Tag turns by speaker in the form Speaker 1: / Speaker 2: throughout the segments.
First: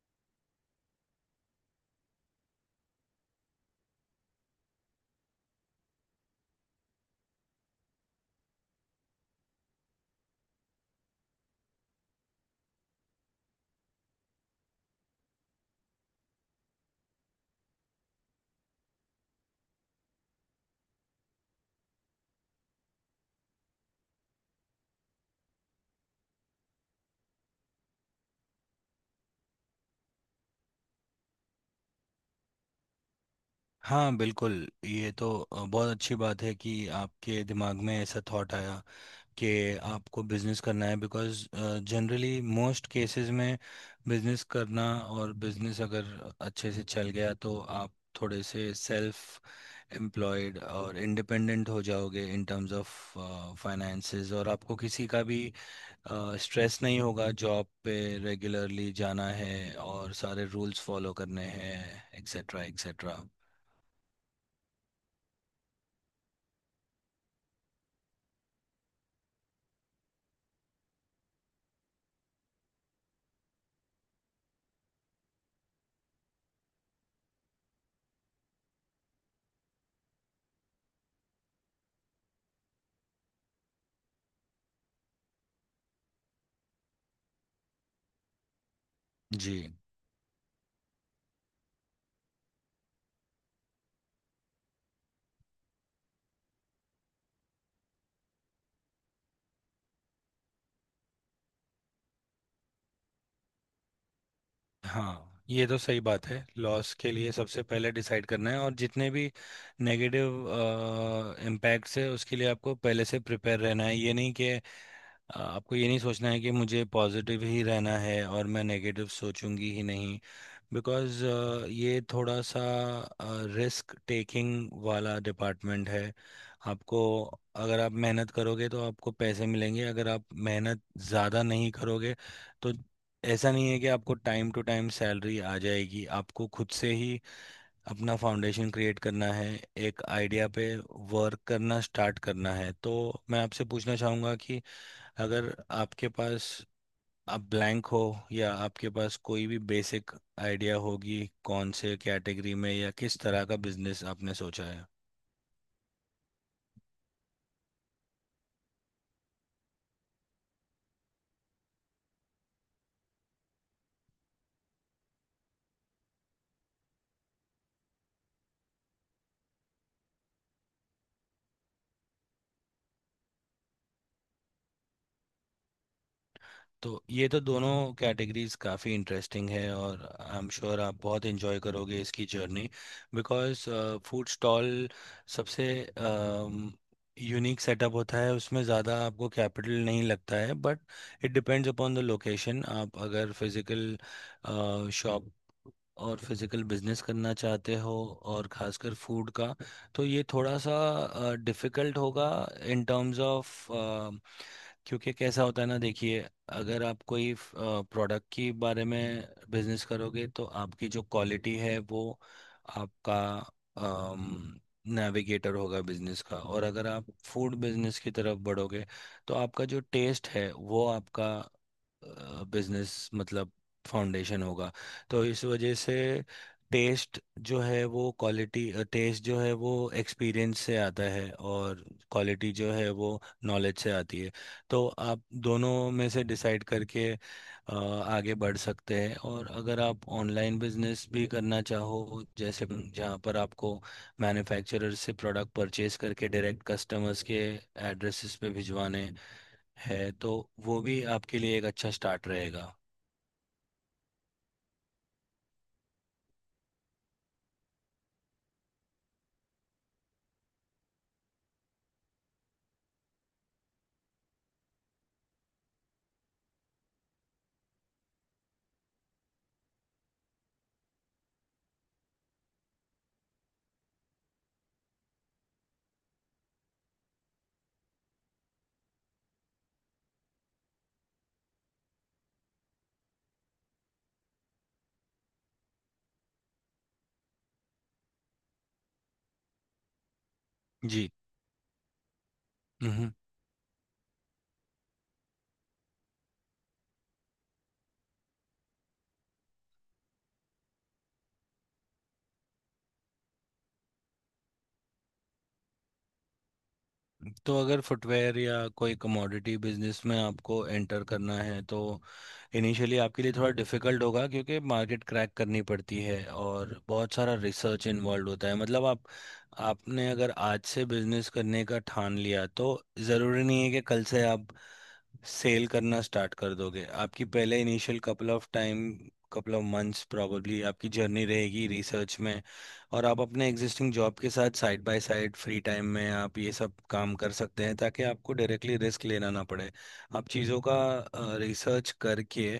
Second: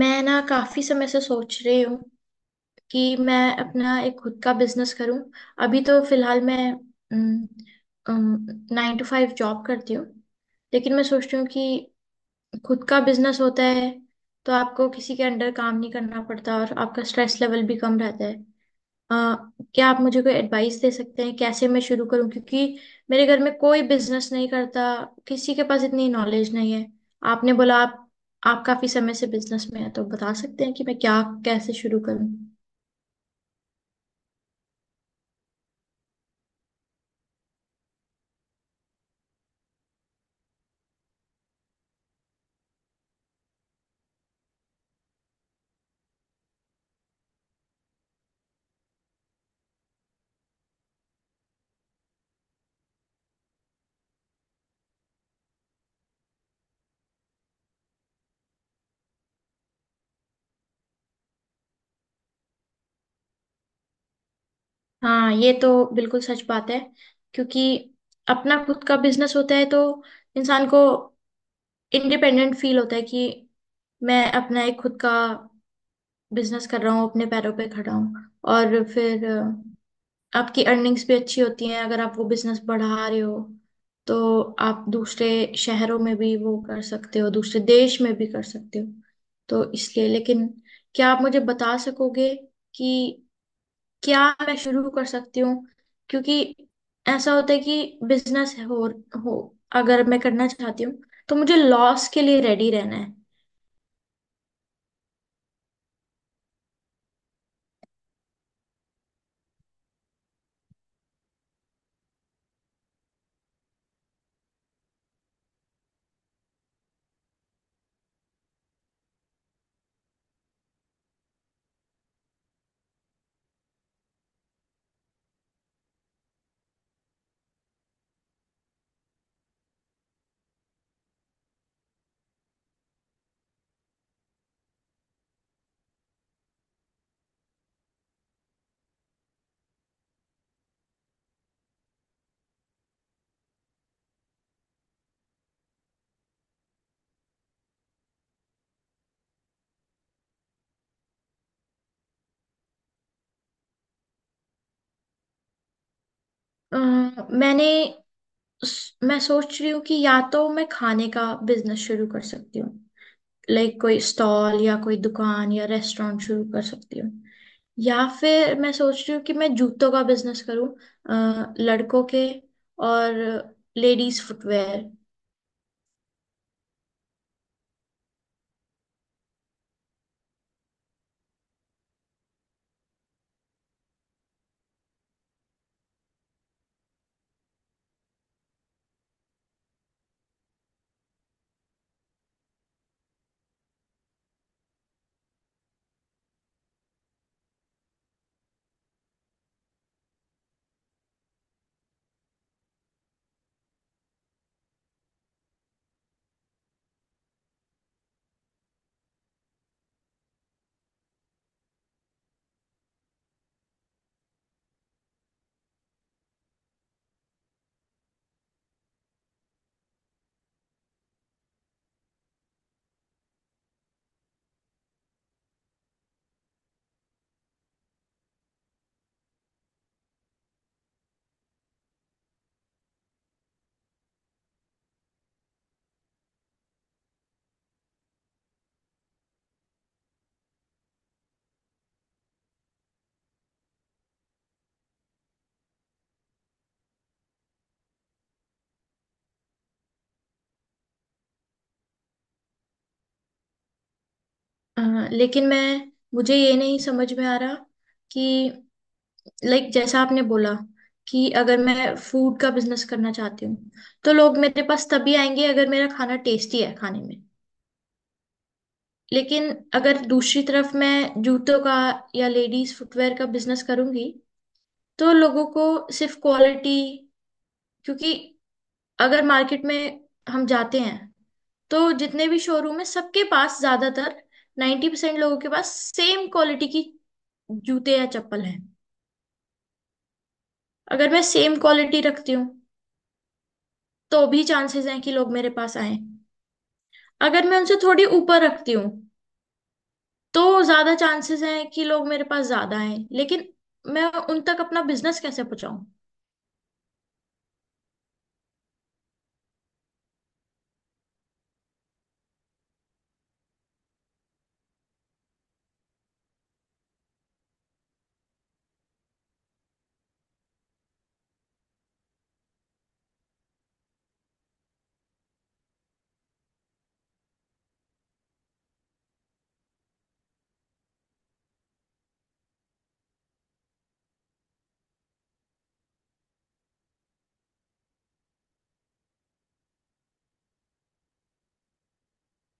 Speaker 1: मैं ना काफी समय से सोच रही हूँ कि मैं अपना एक खुद का बिजनेस करूँ। अभी तो फिलहाल मैं 9 to 5 जॉब करती हूँ। लेकिन मैं सोचती हूँ कि खुद का बिजनेस होता है तो आपको किसी के अंडर काम नहीं करना पड़ता और आपका स्ट्रेस लेवल भी कम रहता है। अ, क्या आप मुझे कोई एडवाइस दे सकते हैं कैसे मैं शुरू करूं, क्योंकि मेरे घर में कोई बिजनेस नहीं करता, किसी के पास इतनी नॉलेज नहीं है। आपने बोला आप काफी समय से बिजनेस में है तो बता सकते हैं कि मैं क्या कैसे शुरू करूं।
Speaker 2: हाँ बिल्कुल ये तो बहुत अच्छी बात है कि आपके दिमाग में ऐसा थॉट आया कि आपको बिजनेस करना है। बिकॉज़ जनरली मोस्ट केसेस में बिजनेस करना, और बिजनेस अगर अच्छे से चल गया तो आप थोड़े से सेल्फ एम्प्लॉयड और इंडिपेंडेंट हो जाओगे इन टर्म्स ऑफ फाइनेंसेस, और आपको किसी का भी स्ट्रेस नहीं होगा जॉब पे रेगुलरली जाना है और सारे रूल्स फॉलो करने हैं, एक्सेट्रा एक्सेट्रा।
Speaker 1: हाँ, ये तो बिल्कुल सच बात है, क्योंकि अपना खुद का बिजनेस होता है तो इंसान को इंडिपेंडेंट फील होता है कि मैं अपना एक खुद का बिजनेस कर रहा हूँ, अपने पैरों पे खड़ा हूँ। और फिर आपकी अर्निंग्स भी अच्छी होती हैं अगर आप वो बिजनेस बढ़ा रहे हो, तो आप दूसरे शहरों में भी वो कर सकते हो, दूसरे देश में भी कर सकते हो।
Speaker 2: जी।
Speaker 1: तो इसलिए लेकिन क्या आप मुझे बता सकोगे कि क्या मैं शुरू कर सकती हूँ, क्योंकि ऐसा होता है कि बिजनेस हो, अगर मैं करना चाहती हूँ तो मुझे लॉस के लिए रेडी रहना है।
Speaker 2: हाँ ये तो सही बात है, लॉस के लिए सबसे पहले डिसाइड करना है, और जितने भी नेगेटिव इम्पैक्ट्स है उसके लिए आपको पहले से प्रिपेयर रहना है। ये नहीं कि आपको ये नहीं सोचना है कि मुझे पॉजिटिव ही रहना है और मैं नेगेटिव सोचूंगी ही नहीं। बिकॉज ये थोड़ा सा रिस्क टेकिंग वाला डिपार्टमेंट है। आपको, अगर आप मेहनत करोगे तो आपको पैसे मिलेंगे, अगर आप मेहनत ज़्यादा नहीं करोगे तो ऐसा नहीं है कि आपको टाइम टू टाइम सैलरी आ जाएगी, आपको खुद से ही अपना फाउंडेशन क्रिएट करना है, एक आइडिया पे वर्क करना स्टार्ट करना है। तो मैं आपसे पूछना चाहूँगा कि अगर आपके पास, आप ब्लैंक हो या आपके पास कोई भी बेसिक आइडिया होगी, कौन से कैटेगरी में या किस तरह का बिजनेस आपने सोचा है।
Speaker 1: अ, मैंने मैं सोच रही हूँ कि या तो मैं खाने का बिजनेस शुरू कर सकती हूँ, लाइक कोई स्टॉल या कोई दुकान या रेस्टोरेंट शुरू कर सकती हूँ। या फिर मैं सोच रही हूँ कि मैं जूतों का बिजनेस करूँ, लड़कों के और लेडीज फुटवेयर।
Speaker 2: तो ये तो दोनों कैटेगरीज काफ़ी इंटरेस्टिंग है, और आई एम श्योर आप बहुत एंजॉय करोगे इसकी जर्नी। बिकॉज फूड स्टॉल सबसे यूनिक सेटअप होता है, उसमें ज़्यादा आपको कैपिटल नहीं लगता है, but it depends upon the location. आप अगर फिज़िकल शॉप और फिज़िकल बिजनेस करना चाहते हो, और खासकर फूड का, तो ये थोड़ा सा डिफ़िकल्ट होगा इन टर्म्स ऑफ। क्योंकि कैसा होता है ना, देखिए, अगर आप कोई प्रोडक्ट के बारे में बिजनेस करोगे तो आपकी जो क्वालिटी है वो आपका नेविगेटर होगा बिजनेस का, और अगर आप फूड बिजनेस की तरफ बढ़ोगे तो आपका जो टेस्ट है वो आपका बिजनेस मतलब फाउंडेशन होगा। तो इस वजह से टेस्ट जो है, वो क्वालिटी टेस्ट जो है वो एक्सपीरियंस से आता है, और क्वालिटी जो है वो नॉलेज से आती है। तो आप दोनों में से डिसाइड करके आगे बढ़ सकते हैं, और अगर आप ऑनलाइन बिजनेस भी करना चाहो, जैसे जहाँ पर आपको मैन्युफैक्चरर से प्रोडक्ट परचेज करके डायरेक्ट कस्टमर्स के एड्रेसेस पे भिजवाने हैं, तो वो भी आपके लिए एक अच्छा स्टार्ट रहेगा।
Speaker 1: अ, लेकिन मैं मुझे ये नहीं समझ में आ रहा कि लाइक जैसा आपने बोला कि अगर मैं फूड का बिजनेस करना चाहती हूँ तो लोग मेरे पास तभी आएंगे अगर मेरा खाना टेस्टी है खाने में। लेकिन अगर दूसरी तरफ मैं जूतों का या लेडीज फुटवेयर का बिजनेस करूंगी तो लोगों को सिर्फ क्वालिटी, क्योंकि अगर मार्केट में हम जाते हैं तो जितने भी शोरूम है सबके पास ज्यादातर 90% लोगों के पास सेम क्वालिटी की जूते या चप्पल हैं।
Speaker 2: जी।
Speaker 1: अगर मैं सेम क्वालिटी रखती हूँ तो भी चांसेस हैं कि लोग मेरे पास आए। अगर मैं उनसे थोड़ी ऊपर रखती हूँ तो ज्यादा चांसेस हैं कि लोग मेरे पास ज्यादा आए, लेकिन मैं उन तक अपना बिजनेस कैसे पहुंचाऊं?
Speaker 2: तो अगर फुटवेयर या कोई कमोडिटी बिजनेस में आपको एंटर करना है, तो इनिशियली आपके लिए थोड़ा डिफिकल्ट होगा, क्योंकि मार्केट क्रैक करनी पड़ती है और बहुत सारा रिसर्च इन्वॉल्व होता है। मतलब आप आपने अगर आज से बिजनेस करने का ठान लिया, तो ज़रूरी नहीं है कि कल से आप सेल करना स्टार्ट कर दोगे, आपकी पहले initial couple of months probably आपकी जर्नी रहेगी रिसर्च में। और आप अपने एग्जिस्टिंग जॉब के साथ side by side free time में आप ये सब काम कर सकते हैं, ताकि आपको डायरेक्टली रिस्क लेना ना पड़े। आप चीज़ों का रिसर्च करके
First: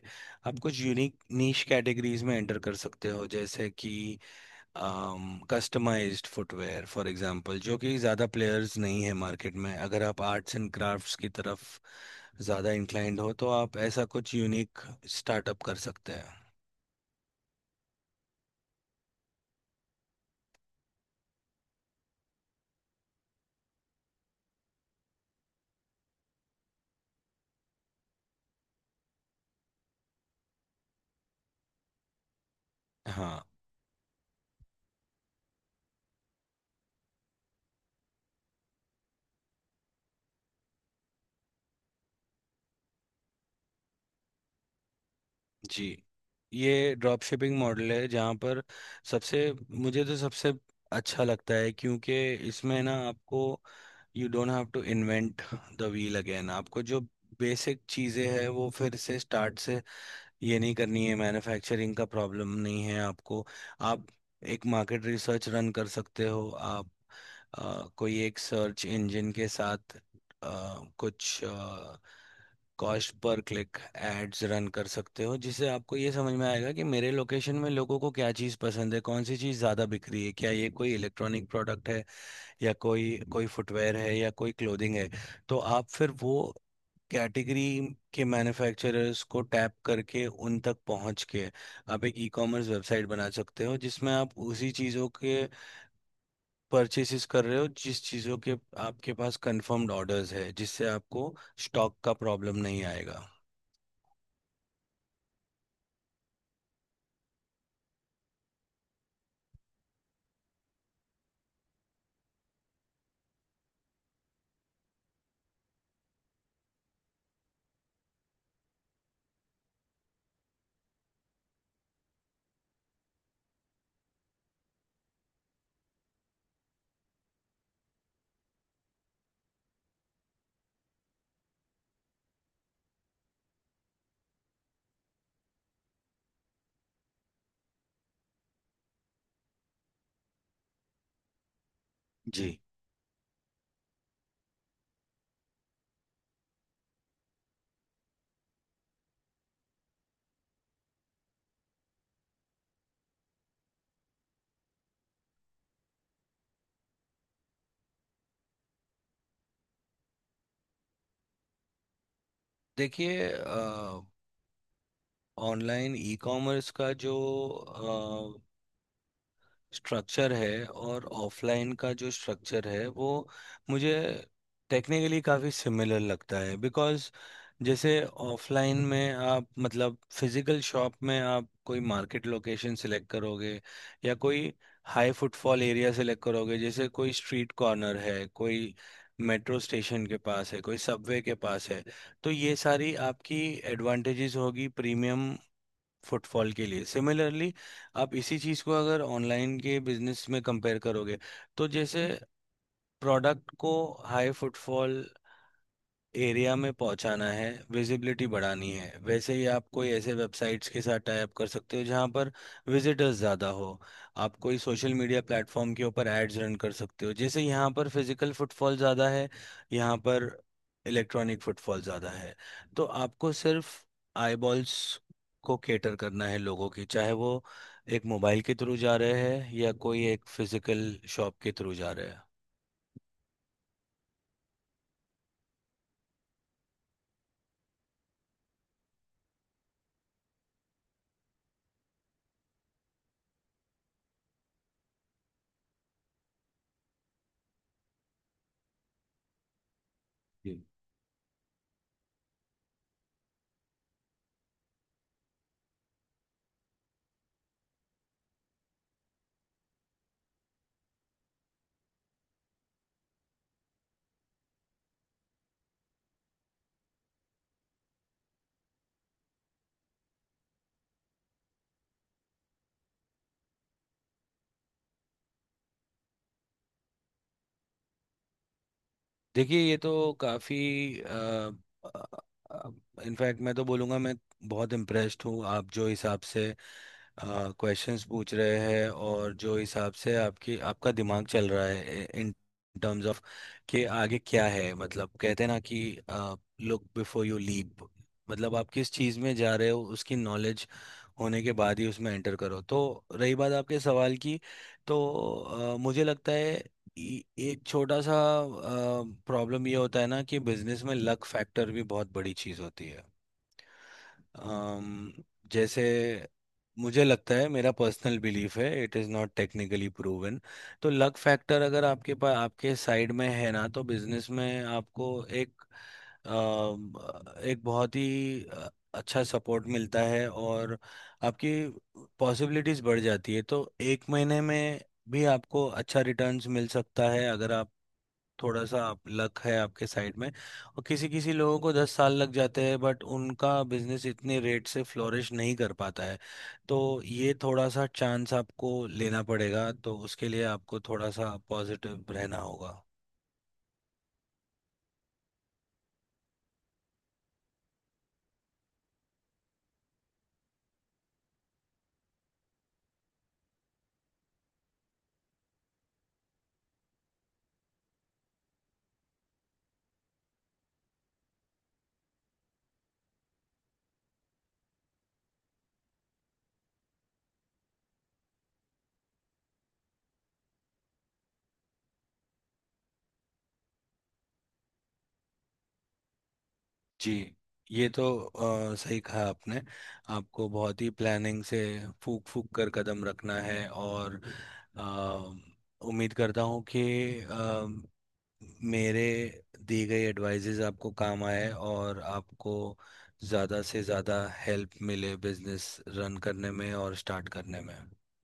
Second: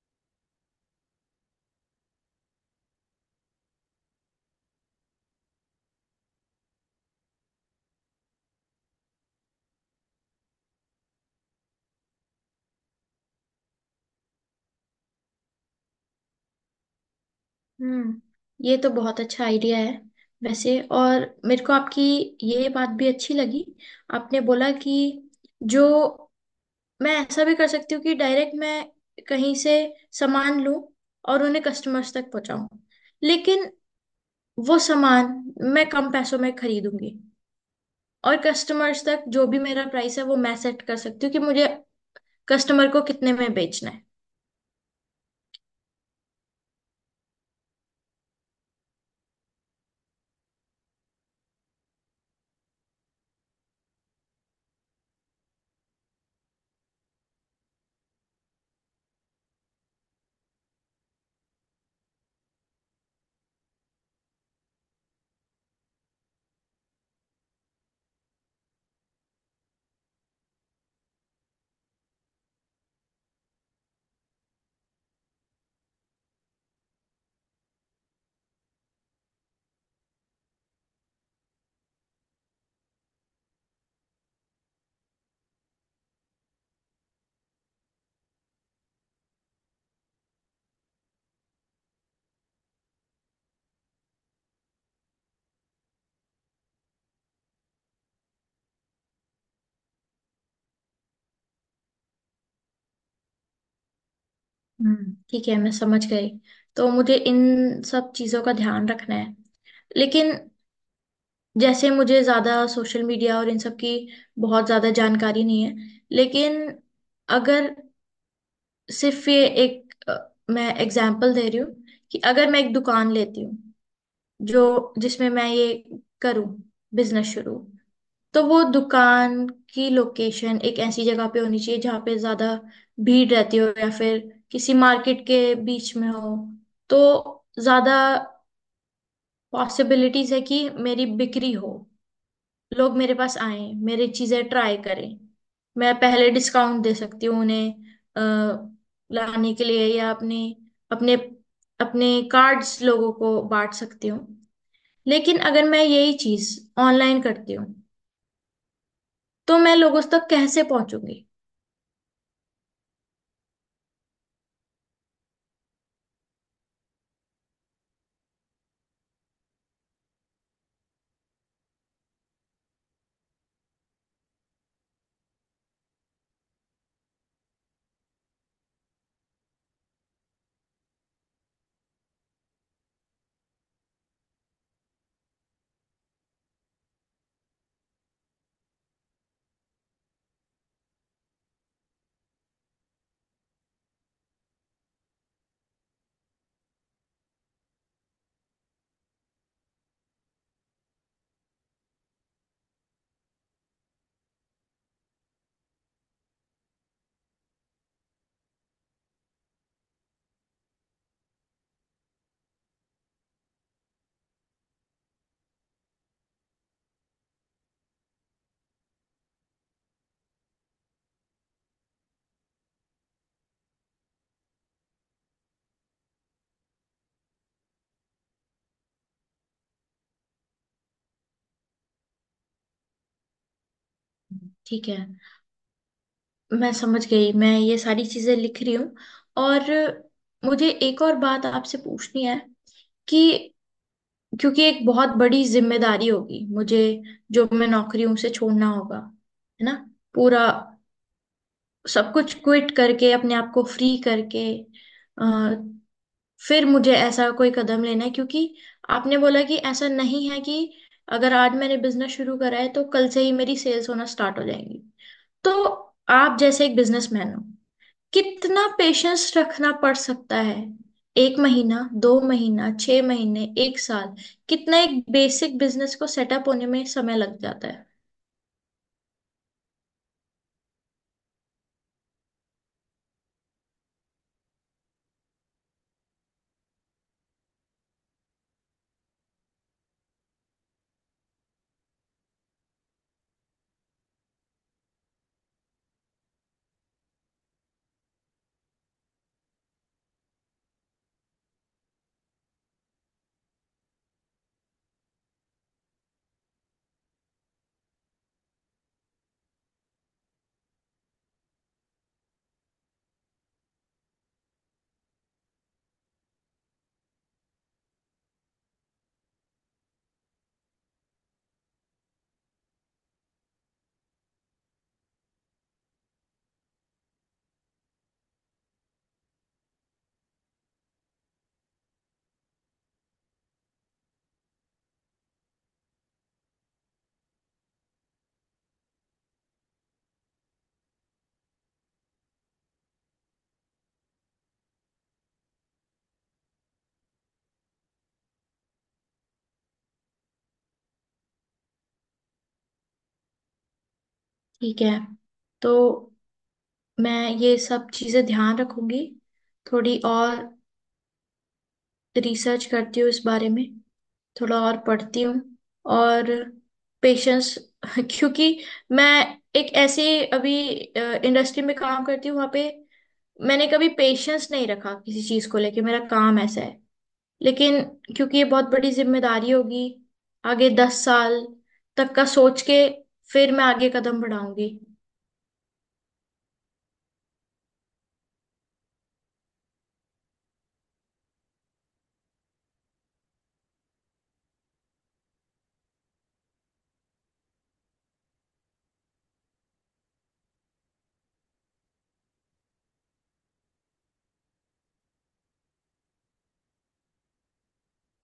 Speaker 2: आप कुछ यूनिक नीश कैटेगरीज में एंटर कर सकते हो, जैसे कि कस्टमाइज्ड फुटवेयर फॉर एग्जांपल, जो कि ज़्यादा प्लेयर्स नहीं है मार्केट में। अगर आप आर्ट्स एंड क्राफ्ट्स की तरफ ज़्यादा इंक्लाइंड हो, तो आप ऐसा कुछ यूनिक स्टार्टअप कर सकते हैं।
Speaker 1: हम्म ये तो बहुत अच्छा आइडिया है। वैसे और मेरे को आपकी ये बात भी अच्छी लगी। आपने बोला कि जो मैं ऐसा भी कर सकती हूँ कि डायरेक्ट मैं कहीं से सामान लूं और उन्हें कस्टमर्स तक पहुंचाऊं।
Speaker 2: हाँ।
Speaker 1: लेकिन वो सामान मैं कम पैसों में खरीदूंगी और कस्टमर्स तक जो भी मेरा प्राइस है वो मैं सेट कर सकती हूँ कि मुझे कस्टमर को कितने में बेचना है।
Speaker 2: जी। ये ड्रॉप शिपिंग मॉडल है, जहाँ पर सबसे मुझे तो सबसे अच्छा लगता है क्योंकि इसमें ना आपको, you don't have to invent the wheel again, आपको जो बेसिक चीज़ें हैं वो फिर से स्टार्ट से ये नहीं करनी है, मैन्युफैक्चरिंग का प्रॉब्लम नहीं है आपको। आप एक मार्केट रिसर्च रन कर सकते हो, आप कोई एक सर्च इंजन के साथ अ, कुछ cost per click ads run कर सकते हो, जिससे आपको ये समझ में आएगा कि मेरे लोकेशन में लोगों को क्या चीज़ पसंद है, कौन सी चीज़ ज़्यादा बिक रही है, क्या ये कोई इलेक्ट्रॉनिक प्रोडक्ट है, या कोई कोई फुटवेयर है, या कोई क्लोथिंग है। तो आप फिर वो कैटेगरी के मैन्युफैक्चरर्स को टैप करके उन तक पहुंच के आप एक ई कॉमर्स वेबसाइट बना सकते हो, जिसमें आप उसी चीज़ों के परचेसेस कर रहे हो जिस चीज़ों के आपके पास कंफर्म्ड ऑर्डर्स है, जिससे आपको स्टॉक का प्रॉब्लम नहीं आएगा।
Speaker 1: ठीक है, मैं समझ गई। तो मुझे इन सब चीजों का ध्यान रखना है। लेकिन जैसे मुझे ज्यादा सोशल मीडिया और इन सब की बहुत ज्यादा जानकारी नहीं है। लेकिन अगर सिर्फ ये एक मैं एग्जाम्पल दे रही हूँ कि अगर मैं एक दुकान लेती हूँ जो जिसमें मैं ये करूँ बिजनेस शुरू, तो वो दुकान की लोकेशन एक ऐसी जगह पे होनी चाहिए जहाँ पे ज्यादा भीड़ रहती हो या फिर किसी मार्केट के बीच में हो, तो ज्यादा पॉसिबिलिटीज है कि मेरी बिक्री हो,
Speaker 2: जी।
Speaker 1: लोग मेरे पास आए, मेरी चीजें ट्राई करें। मैं पहले डिस्काउंट दे सकती हूँ उन्हें अ, लाने के लिए, या अपने अपने अपने कार्ड्स लोगों को बांट सकती हूँ। लेकिन अगर मैं यही चीज ऑनलाइन करती हूँ तो मैं लोगों तक कैसे पहुंचूंगी?
Speaker 2: देखिए, ऑनलाइन ई कॉमर्स का जो स्ट्रक्चर है और ऑफलाइन का जो स्ट्रक्चर है वो मुझे टेक्निकली काफ़ी सिमिलर लगता है। बिकॉज़ जैसे ऑफलाइन में आप, मतलब फिजिकल शॉप में आप कोई मार्केट लोकेशन सिलेक्ट करोगे या कोई हाई फुटफॉल एरिया सिलेक्ट करोगे, जैसे कोई स्ट्रीट कॉर्नर है, कोई मेट्रो स्टेशन के पास है, कोई सबवे के पास है, तो ये सारी आपकी एडवांटेजेस होगी प्रीमियम फुटफॉल के लिए। सिमिलरली आप इसी चीज़ को अगर ऑनलाइन के बिजनेस में कंपेयर करोगे, तो जैसे प्रोडक्ट को हाई फुटफॉल एरिया में पहुंचाना है, विजिबिलिटी बढ़ानी है, वैसे ही आप कोई ऐसे वेबसाइट्स के साथ टाई अप कर सकते हो जहां पर विजिटर्स ज़्यादा हो। आप कोई सोशल मीडिया प्लेटफॉर्म के ऊपर एड्स रन कर सकते हो, जैसे यहाँ पर फिजिकल फुटफॉल ज़्यादा है, यहाँ पर इलेक्ट्रॉनिक फुटफॉल ज़्यादा है। तो आपको सिर्फ आईबॉल्स को केटर करना है लोगों की, चाहे वो एक मोबाइल के थ्रू जा रहे हैं या कोई एक फिजिकल शॉप के थ्रू जा रहे
Speaker 1: ठीक है, मैं समझ गई, मैं ये सारी चीजें लिख रही हूँ। और मुझे एक और बात आपसे पूछनी है कि क्योंकि एक बहुत बड़ी जिम्मेदारी होगी मुझे, जो मैं नौकरी हूं उसे छोड़ना होगा, है ना, पूरा
Speaker 2: हैं।
Speaker 1: सब कुछ क्विट करके अपने आप को फ्री करके आ, फिर मुझे ऐसा कोई कदम लेना है, क्योंकि आपने बोला कि ऐसा नहीं है कि अगर आज मैंने बिजनेस शुरू करा है तो कल से ही मेरी सेल्स होना स्टार्ट हो जाएंगी। तो आप जैसे एक बिजनेसमैन हो, कितना पेशेंस रखना पड़ सकता है? एक महीना, 2 महीना, 6 महीने, एक साल, कितना एक बेसिक बिजनेस को सेटअप होने में समय लग जाता है?
Speaker 2: देखिए, ये तो काफ़ी, इनफैक्ट मैं तो बोलूँगा, मैं बहुत इम्प्रेस्ड हूँ आप जो हिसाब से क्वेश्चंस पूछ रहे हैं, और जो हिसाब से आपकी आपका दिमाग चल रहा है इन टर्म्स ऑफ कि आगे क्या है। मतलब कहते हैं ना कि लुक बिफोर यू लीप, मतलब आप किस चीज़ में जा रहे हो उसकी नॉलेज होने के बाद ही उसमें एंटर करो। तो रही बात आपके सवाल की, तो मुझे लगता है ए- एक छोटा सा प्रॉब्लम ये होता है ना, कि बिजनेस में लक फैक्टर भी बहुत बड़ी चीज़ होती है। अम, जैसे मुझे लगता है, मेरा पर्सनल बिलीफ है, it is not technically proven. तो लक फैक्टर अगर आपके पास आपके साइड में है ना, तो बिजनेस में आपको अम, एक बहुत ही अच्छा सपोर्ट मिलता है, और आपकी पॉसिबिलिटीज़ बढ़ जाती है। तो एक महीने में भी आपको अच्छा रिटर्न्स मिल सकता है अगर आप, थोड़ा सा आप लक है आपके साइड में, और किसी किसी लोगों को 10 साल लग जाते हैं, बट उनका बिजनेस इतने रेट से फ्लोरिश नहीं कर पाता है। तो ये थोड़ा सा चांस आपको लेना पड़ेगा, तो उसके लिए आपको थोड़ा सा पॉजिटिव रहना होगा।
Speaker 1: ठीक है, तो मैं ये सब चीजें ध्यान रखूंगी, थोड़ी और रिसर्च करती हूँ इस बारे में, थोड़ा और पढ़ती हूँ और पेशेंस क्योंकि मैं एक ऐसे अभी इंडस्ट्री में काम करती हूँ, वहाँ पे मैंने कभी पेशेंस नहीं रखा किसी चीज़ को लेके, मेरा काम ऐसा है। लेकिन क्योंकि ये बहुत बड़ी जिम्मेदारी होगी, आगे 10 साल तक का सोच के फिर मैं आगे कदम बढ़ाऊंगी।
Speaker 2: जी। ये तो सही कहा आपने, आपको बहुत ही प्लानिंग से फूक फूक कर कदम रखना है, और अ, उम्मीद करता हूँ कि मेरे दी गई एडवाइजेज आपको काम आए, और आपको ज़्यादा से ज़्यादा हेल्प मिले बिजनेस रन करने में और स्टार्ट करने में।